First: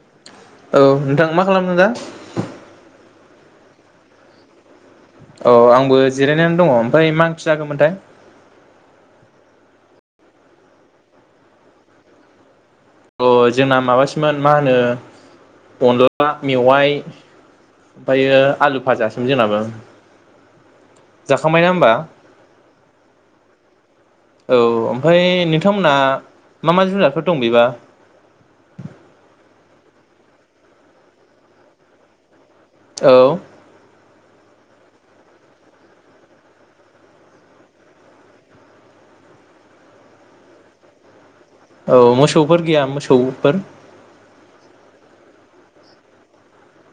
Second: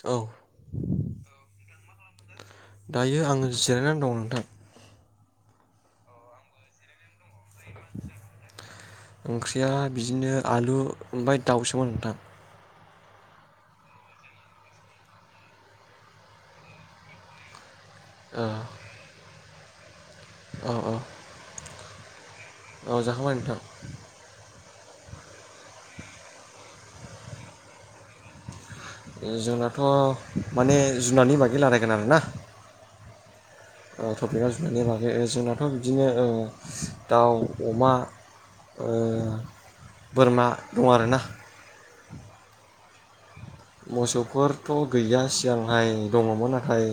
औ औ नोंथां मा खालामदों दा दायो आङो जिरायनानै दं नोंथां औ आंबो जिरायनानै दङ ओमफ्राय मानसि जाखोमोनथाय ओंख्रिया बिदिनो आलु ओमफ्राय दाउसोमोन नोंथां अ जोंना माबासोमोन मा होनो अनला मेवाइ ओमफ्रायो ओ आलु भाजासोमोन जोंनाबो औ औ जाखांबायना होमबा औ जाखांबाय नोंथां औ ओमफ्राय नोंथांमोनहा मा मा जुनारफोर दं बेबा जोंनाथ माने जुनारनि बागै रायलायगोन आरोना औ [unintelligible] जुनारनि बागै जोंनाथ बिदिनो दाउ अमा बोरमा दं आरोना औ मोसौफोर [unintelligible] मोसौफोरथ गैया सिगांहाय दङमोन नाथाय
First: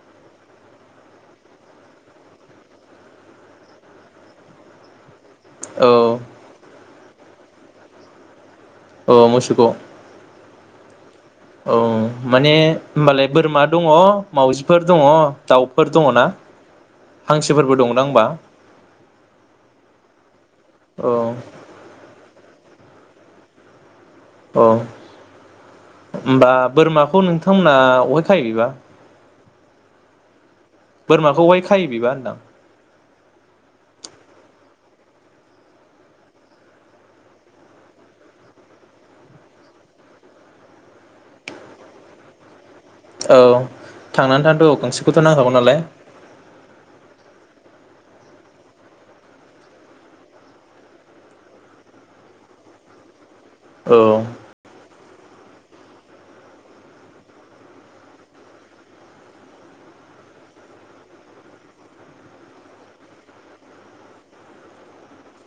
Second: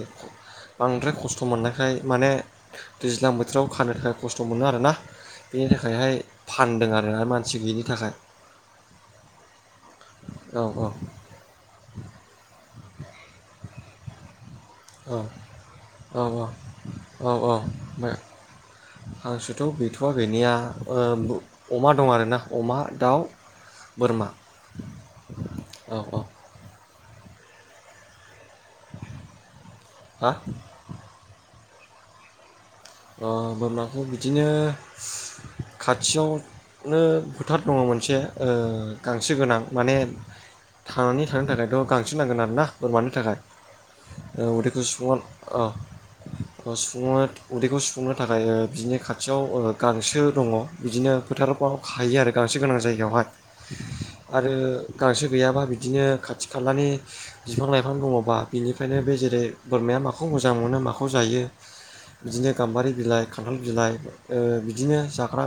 बांद्राय खस्थ मोननायखाय माने दैज्लां बोथोराव खानो थाखाय खस्थ मोनो आरोना बेनि औ थाखायहाय फानदों आ -मानसि गैयिनि थाखाय अ मोसौखौ औ औ माने होनबालाय बोरमा दङ मावाउजिफोर दङ दाउफोर दङ ना औ हांसोफोरबो दंना ओमफ्राय होनबा हांसोथ' गैथ'वा गैनाया ओ औ बो- अमा दं आरोना अमा दाउ बोरमा औ औ औ होमबा बोरमा थ नोंथांमोना अहाय खायो बेबा? हा? बोरमाखौ बहाय खायो बिबा होनदों आं। ओ बोरमाखौ बिदिनो खाथियावनो फोथार दङ मोनसे ओ गांसो गोनां माने थांनानै थानो थाखायथ गांसो नांगोन आरोना। बोरमानि थाखाय औ ओ थांनानै थानोथ' औ उदैखौ गांसोखौथ' नांखागौ नालाय [unintelligible] अ [unintelligible] बेखौ सुफुंनो थाखाय ओ बिदिनि खाथियाव ओ गांसो दङ बिदिनो फोथारफ्राव खायो आरो गांसो गोनां जायगायावहाय। औ आरो गांसो गैयाबा बिदिनो खाथि खालानि बिफां लाइफां दङबा बिनिफ्रायनो बे जेरै बोरमाया माखौ मोजां मोनो माखौ जायो। बिदिनो गाम्बारि बिलाइ खान्थाल बिलाइ ओ बिदिनो जाग्रा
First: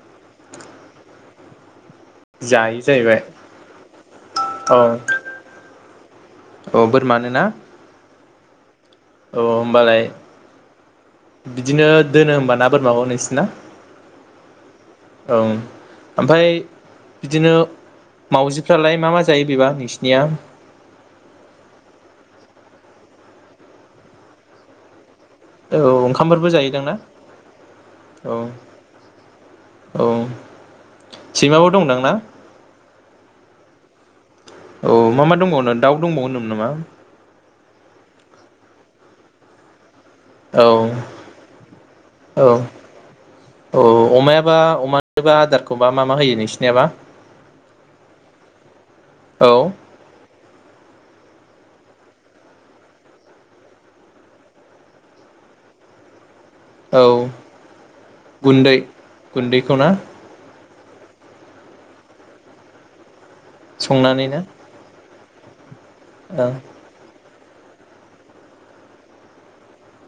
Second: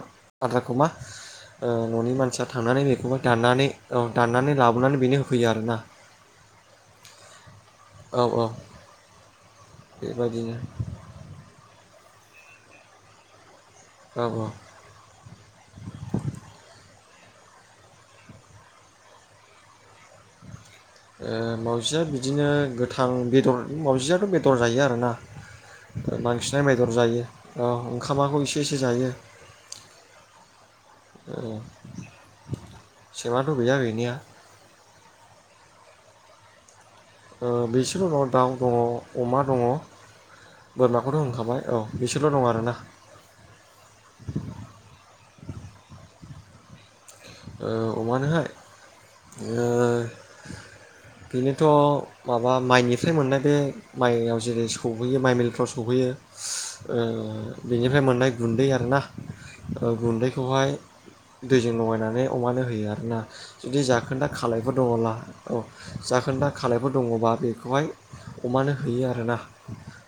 आदारखौ मा ओ न'नि मानसिया जायो थांनानै जाहैबाय बेखौनो दाननानै औ दाननानै लाबोनानै बेनो होफैयो आरो ना। अ बोरमानो ना? [unintelligible] औ होमबालाय बेबायदिनो बिदिनो दोनो होमबा ना बोरमाखौ नोंसिना? औ ओ ओं ओमफाय बिदिनो मावजिफ्रालाय मा मा जायो बेबा नोंसिनिया? ओ मावजिया बिदिनो गोथां बेदर मावजियाथ' बेदर जायो आरोना। औ ओंखामफोरबो बांसिना जायोदां बेदर ना जायो औ ओंखामाबो औ एसे एसे जायो औ ओ सैमाबो दंदां ना सैमाथ' गैया गैनाया। औ मा मा दंबावनो दाउ दंबावो होनदोंमोन नामा? ओ बिसोरबो दङ दाउ दङ अमा दङ। औ बोरमाखौथ' होनखाबाय औ बिसोरल' दं औ आरोना औ अमायाबा अमानोबा आदारखौबा मा मा होयो नों सिनियाबा। ओ अमानोहाय औ ओ बेनोथ' माबा माइनिफ्राय मोननाय बे मायाव जेरै सौहैयो माइ मिलफ्राव सौहैयो। ओ औ बेनिफ्राय मोननाय गुन्दै आरोना गुन्दैखौ ओ ना गुन्दैखौहाय दैजों लगायना। माने अमानो होयो आरो ना। जुदि संनानै जाखोन्दा ना खालायफोर दङब्ला। औ। औ जाखोन्दा खालायफोर दङबा बेखौहाय अमानो हैयो आरोना।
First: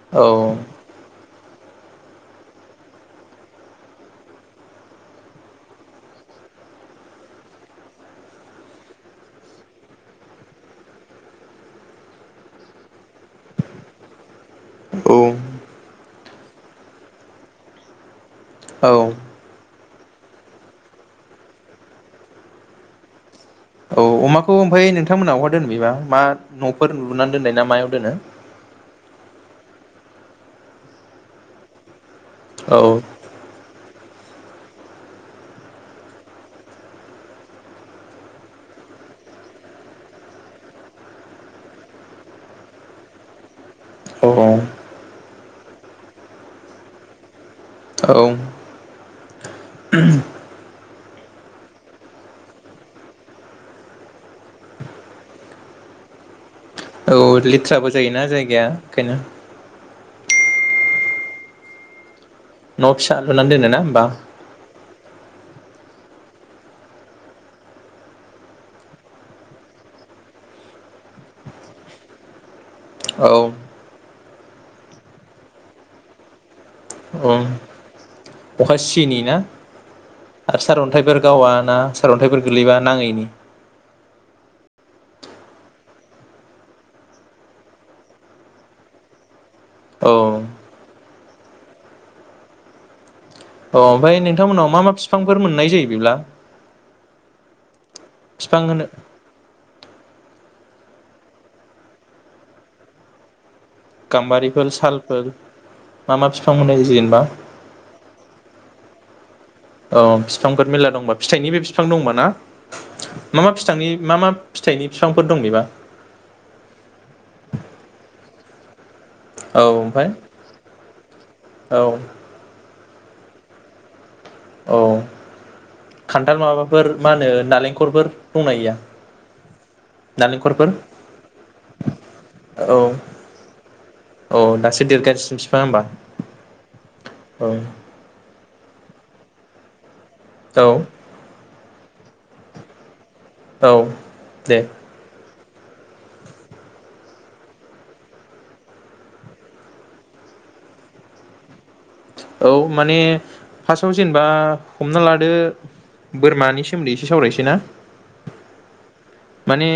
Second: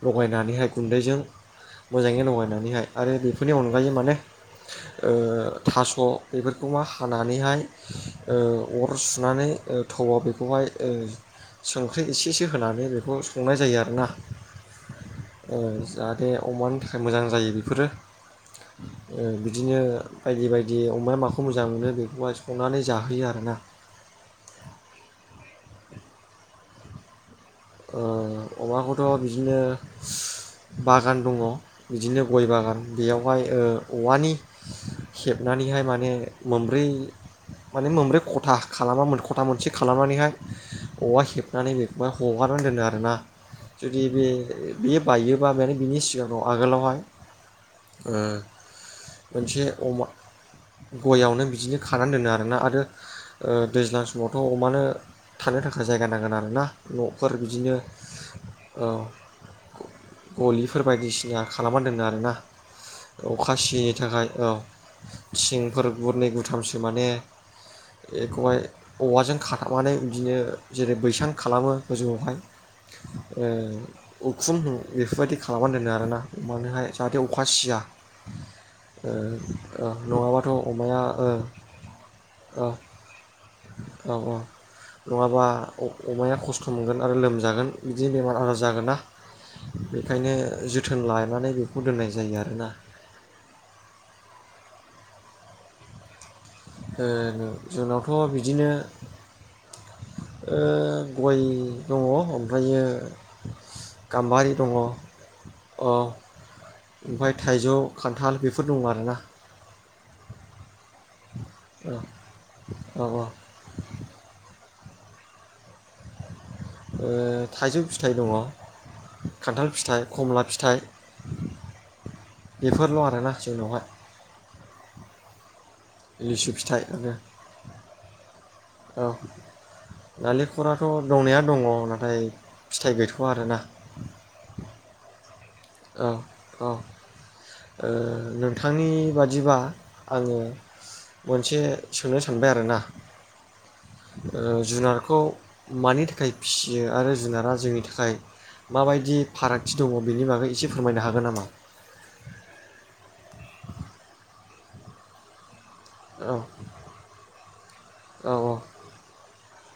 लगायनानैहाय औ गुन्दैजों। मोजाङै लगायनानैहाय आरो बेफोरनि अनगायै माने ओ थास' बेफोर खौ मा हानानैहाय ओ अर सुनानै थौआव बेखौहाय ओ संख्रि एसेसो होनानै बेखौ संनाय जायो आरोना। ओ जा बे अमानि थाखाय मोजां जायो बेफोरो। औ ओ बिदिनो बायदि बायदि अमाया मा खौ मोजां मोनो बेखौहाय संनानै जाहोयो आरो ना औ अमाखौ ओमफाय नोंथांमोना अहा दोनो बेबा मा न'फोर लुनानै दोननाय ना मायाव दोनो ओ अमाखौथ' बिदिनो बागान दङ बिदिनो गय बागान औ बेयावहाय ओ औवानि हेबनानैहाय माने मोनब्रै माने मोनब्रै खथा खालामा खथा मोनसे खालामनानैहाय औवा हेबनानै बेखौ हगारनानै दोनो आरो ना जुदि बे औ बियो बायगोन बा बेनो बिनि सिगाङाव आगोलावहाय ओ औ मोनसे अमा गयावनो बिदिनो खानानै दोनो आरोना आरो ओ दैज्लां समावथ' अमानो थानो थाखाय जायगा नांगोन आरो ना औ लेथ्राबो जायोना जायगाया औ ओंखायनो गलिफोर बायदिसिना खालामना दोनो आरो ना न' फिसा लुनानै अखा दोनो ना सियैनि होमबा थाखाय औ थिंफोर गुरनै गुथामसो माने एखौहाइ औवाजो गोजौआवहाय औ ओ उखुम बेफोरबायदि खालामनानै दोनो आरोना अमानोहाय जाहाथे औ अखा सिया अखा ओ सियैनि ना ओ नङाबाथ' आरो अमाया सारअन्थाइफोर ओ गावा ना सारअन्थाइफोर ओ गोलैबा नाङैनि औ औ नङाबा अ-अमाया खस्थ' खस्थ' मोनगोन आरो लोमजागोन बिदिनो बेमार आजार जागोना औ बेखायनो जोथोन लानानै बेखौ दोननाय जायो आरो ना अ ओमफ्राय नोंथांमोननाव मा मा फिफांफोर मोननाय जायो बिब्ला ओ जोंनाव थ' बिफां बिदिनो होनो ओ गय दङ ओमफ्रायो गाम्बारि गाम्बारिफोर दङ औ सालफोर मा मा बिफां मोननाय जायो जेनेबा ओमफाय थाइजौ खान्थाल बेफोर दङ आ [unintelligible] अ बिफांफोर मेरला दंबा फिथाइनि बे बिफां औ दंबा ना औ औ मा मा फिथांनि मा मा फिथाइनि फिफांफोर दं बेबा ओ थाइजौ फिथाइ दङ औ खान्थाल फिथाइ ओमफ्राय खमला फिथाइ औ बेफोरल' आरो ना जोंनावहा औ खान्थाल लिसु फिथाइ माबाफोर आरो मा होनो नालेंखलफोर दंना गैया औ नालेंखरफोर नालेंखरालथ' दंनाया दंङ नाथाय औ फिथाइ गैथ'वा आरोना औ दासो देरगासिनो बिफाङा होमबा औ औ ओ औ नों थां बादिबा आंङो औ मोनसे सोनो सानबाय आरोना औ ओ दे जुनारखौ मानि थाखाय फिसियो आरो जुनारा जोंनि थाखाय माबायदि फारागथि दंङ बेनि बागै एसे फोरमायनो हागोन नामा औ माने फार्स्टआव जेनेबा हमना लादो औ बोरमानि सोमोन्दै एसे सावरायसै ना औ माने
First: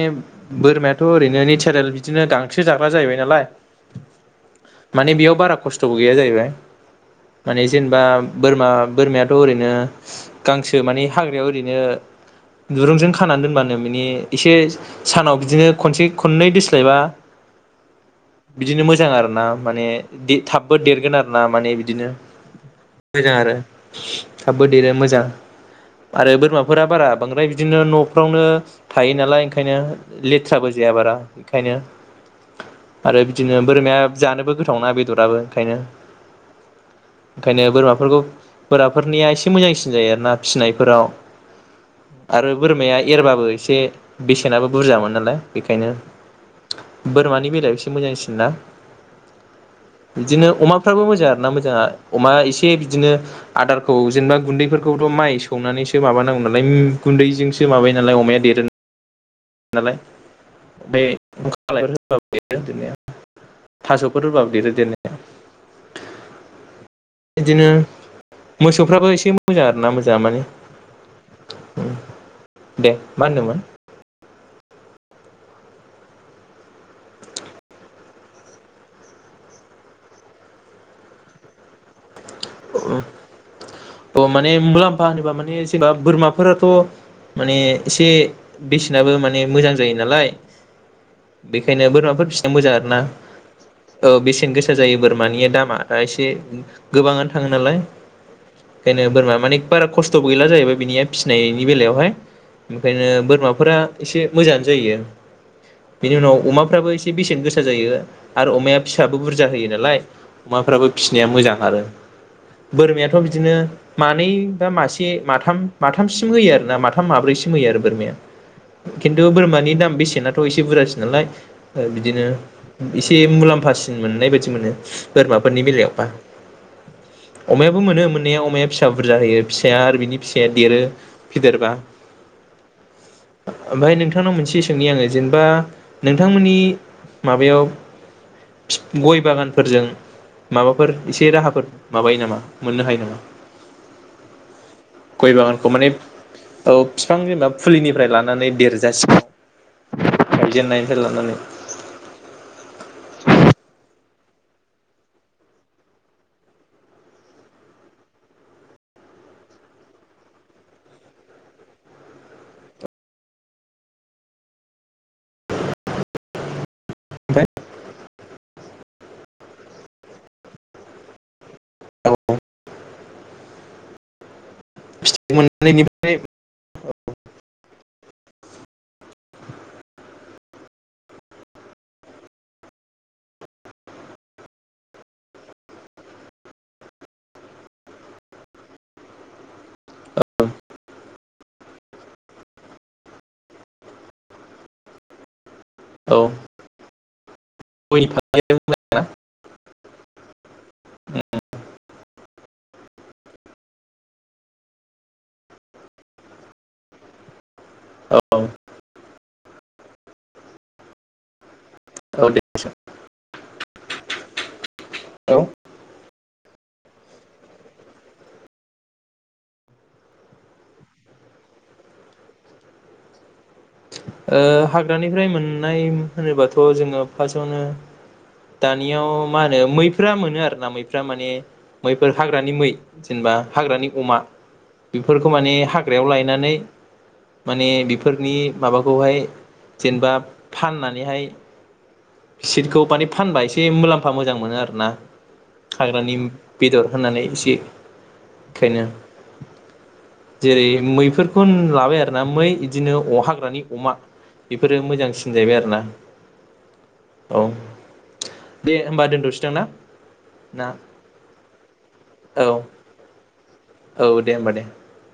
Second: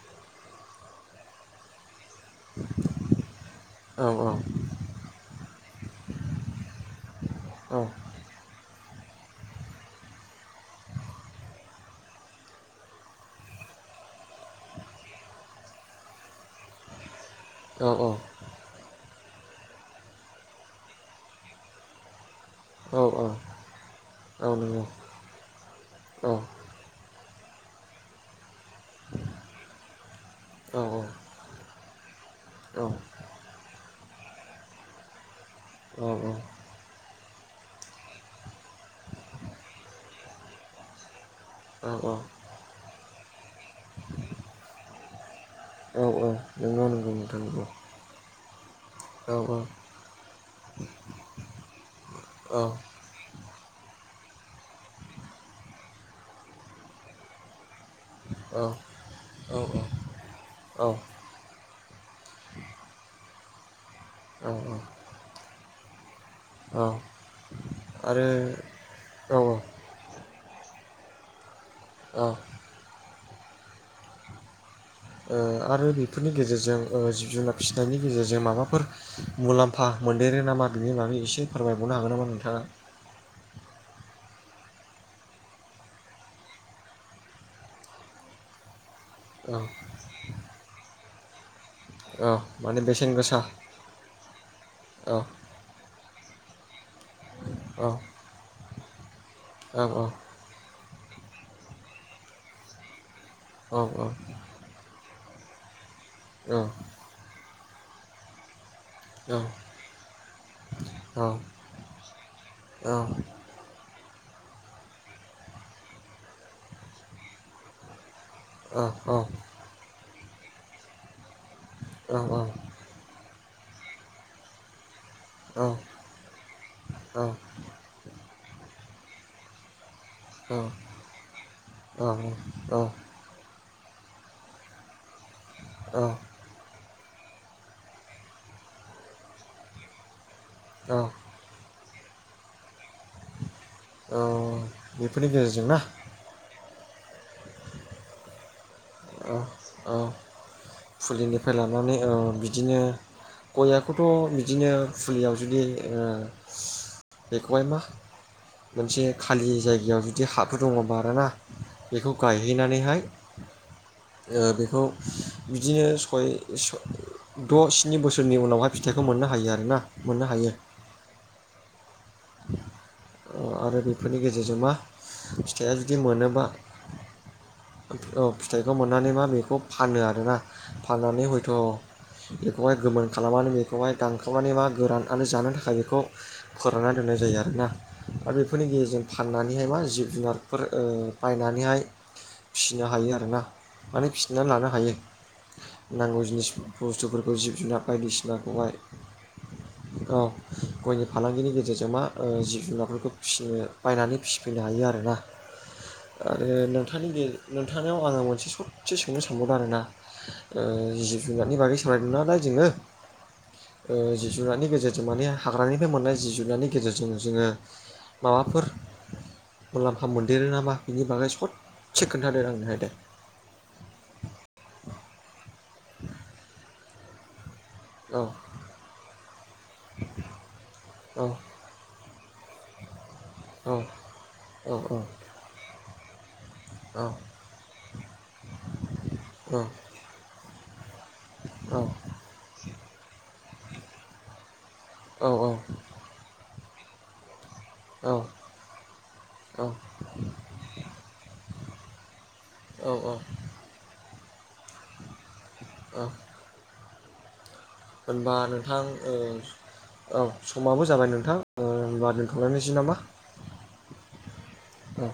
बोरमायाथ' ओरैनो नेचारेल बिदिनो गांसो जाग्रा जाहैबाय नालाय औ औ माने बेयाव बारा खस्थबो गैया जाहैबाय माने औ जेनेबा बोरमा बोरमायाथ ओरैनो गांसो माने हाग्रायाव ओरैनो दुरुंजों खानानै दोनबानो मिनि एसे सानाव बिदिनो खनसे खननै दोस्लायबा औ औ ना माने थाबबो देरगोन आरो ना माने बिदिनो औ मोजां आरो औ थाबबो नंगौ देरो मोजां औ आरो बोरमाफोरा बारा बांद्राय बिदिनो नफ्रावनो थायो नालाय ओंखायनो लेथ्राबो औ जाया बारा ओंखायनो औ आरो बिदिनो बोरमाया जानोबो गोथाव ना बेदराबो ओंखायनो औ औ ओंखायनो बोरमाफोरखौ बोराफोरनिया एसे मोजांसिन जायो आरोना फिसिनायफोराव औ आरो बोरमाया एरबाबो एसे ए बेसेनाबो बुरजामोन नालाय बेखायनो औ औ नंगौ नंगौ नोंथां बोरमानि नंगौ बेलायाव एसे मोजांसिनना औ बिदिनो अमाफ्राबो मोजां आरोना मोजाङा अमा औ एसे बिदिनो आदारखौ औ जेनेबा गुन्दैफोरखौथ माइ सौनानैसो माबानांगौ नालाय गुन्दैजोंसो माबायो नालाय अमाया देर औ औ नालाय औ [unintelligible] थासफोर औ होबाबो देरो देरनाया औ [inaudible] बिदिनो आरो मोसौफ्राबो एसे औ मोजां आरोना मोजांङा माने औ ओ दे मा होनदोमोन? ओ आरो बेफोरनि गेजेरजों ओ जिब जुनार फिसिनायनि गेजेरजों माबाफोर मुलाम्फा मोनदेरो नामा बेनि बागै एसे फोरमायबावनो हागोन नामा नों [unintelligible] त माने मुलाम्फा होनोबा माने जेनबा बोरमाफोराथ माने एसे बेसे बिसिनाबो माने औ मोजां जायो नालाय बेखायनो बोरमाफोर औ फिसिनो मोजां माने आरोना बेसेन गोसा ओ बेसेन गोसा जायो औ बोरमानि दामा दा एसे गोबाङानो थाङो नालाय औ बेखायनो बोरमा मानिे औ बारा खस्थबो गैला जाहैबाय बेनिया फिसिनायनि बेलायावहाय बिनिखायनो बोरमाफोरा औ एसे मोजांआनो जायो। बेनिउनाव औ अमाफ्राबो एसे बेसेन गोसा जायो आरो अमाया फिसाबो औ बुरजा होयो नालाय अमाफ्राबो फिसिनाया मोजां आरो। बोरमायाथ बिदिनो मानै बा मासे माथाम माथामसिम होयो आरोना माथाम माब्रैसिम होयो आरो बोरमाया औ खिन्थु बोरमानि दाम बेसेना थाव एसे बुरजासि नालाय औ बिदिनो एसे मुलाम्फा बुरजासिन मोननाय बायदि मोनो। बोरमाफोरनि बेलायावबा अमायाबो मोनो मोननाया अमाया फिसा बुरजा होयो फिसाया आरो बिनि फिसाया देरो फिदेरबा ओमफ्राय नोंथांनाव मोनसे सोंनि आङो‌ जेने दा नोंथांमोननि माबायाव गय बागानफोरजों माबाफोर औ एसे राहाफोर माबायो नामा मोननो हायो नामा? औ बेफोरनि गय गेजेरजों बागानखौ ना माने औ बिफां बिमा फुलिनिफ्राय लानानै देर औ औ लानानै फुलिनिफ्राय लानानै औ बिदिनो गया बेखौथ' बिदिनो फुलियाव जुदि ओ बेखौहाय मा मोनसे खालि जायगायाव जुदि हाफोर दङ बाराना बेखौ गायहैनानैहाय ओ बेखौ बिदिनो सय स ओमफ्राय द' स्नि बोसोरनि उनावहाय फिथाइखौ मोननो हायो आ रोना, मोननो हायो। औ ओ आरो बेफोरनि गेजेरजों मा फिथाइया जुदि मोनोबा [unintelligible] औ फिथाइखौ मोननानै मा बेखौ फानो आरोना, फाननानै हयथ' बेखौहाय गोमोन खालामनानै बेखौहाय दानखावनानै मा गोरान आनो जानो थाखाय बेखौ फोरानना दोननाय जायो आरोना। दा बेफोरनि गेजेरजों फाननानैहाय मा जिब जुनारफोर ओ बायनानैहाय फिसिनो हायो आरोना, माने फिसिनानै लानो हायो। नांगौ जिनिस बुस्थुफोर खौ जिब जुनार गयनि फालांगियाबो बायदिसिनाखौहाय मोजां औ। गयनि ना फालांगिनि गेजेरजों मा ओ जि जुनारफोरखौ फिसिनो बायनानै फिसिफैनो हायो आरोना। आरो नोंथांनि नोंथांनाव औ आङो मोनसे सस्से सोंनो सानबावदों आरोना। ओ जिब जुनारनि बागै सोलायदों औ नालाय दे जोङो, ओ जिब जुनारनि गेजेरजों माने हेलौ ओ हाग्रानिफ्राय मोननाय जिब जुनारनि गेजेरजों जोङो माबाफोर मुलाम्फा मोनदेरो नामा बेनि बागै सच्छे खोन्थादो आंनोहाय दे। ओ हाग्रानिफ्राय मोननाय होनोबाथ' जोङो फासावनो औ दानियाव मा होनो मैफ्रा मोनो आरोना मैफ्रा औ माने मैफोर हाग्रानि मै। जेनबा औ हाग्रानि अमा औ बिफोरखौ माने हा ग्रायाव लायनानै औ माने बिफोरनि माबाखौहाय औ जेनबा फानना नैहाय औ सिटखौ माने फानबा एसे मुलाम्फा मोजां मोनो आरोना। औ हाग्रानि बेदर होननानै एसे औ खायनो जेरै मैफोरखौ लाबाय आरो। ना मै औ इदिनो अ हाग्रानि अमा। बेफोरो मोजांसि जाहैबाय आरोना। औ औ। होनबा दे नोंथां होमबा ओ दोनथ'सैदां ना औ ना समाबो जाबाय नोंथां ओ होनबा औ दोनथ'लायनोसै नामा? औ दे होमबा दे। औ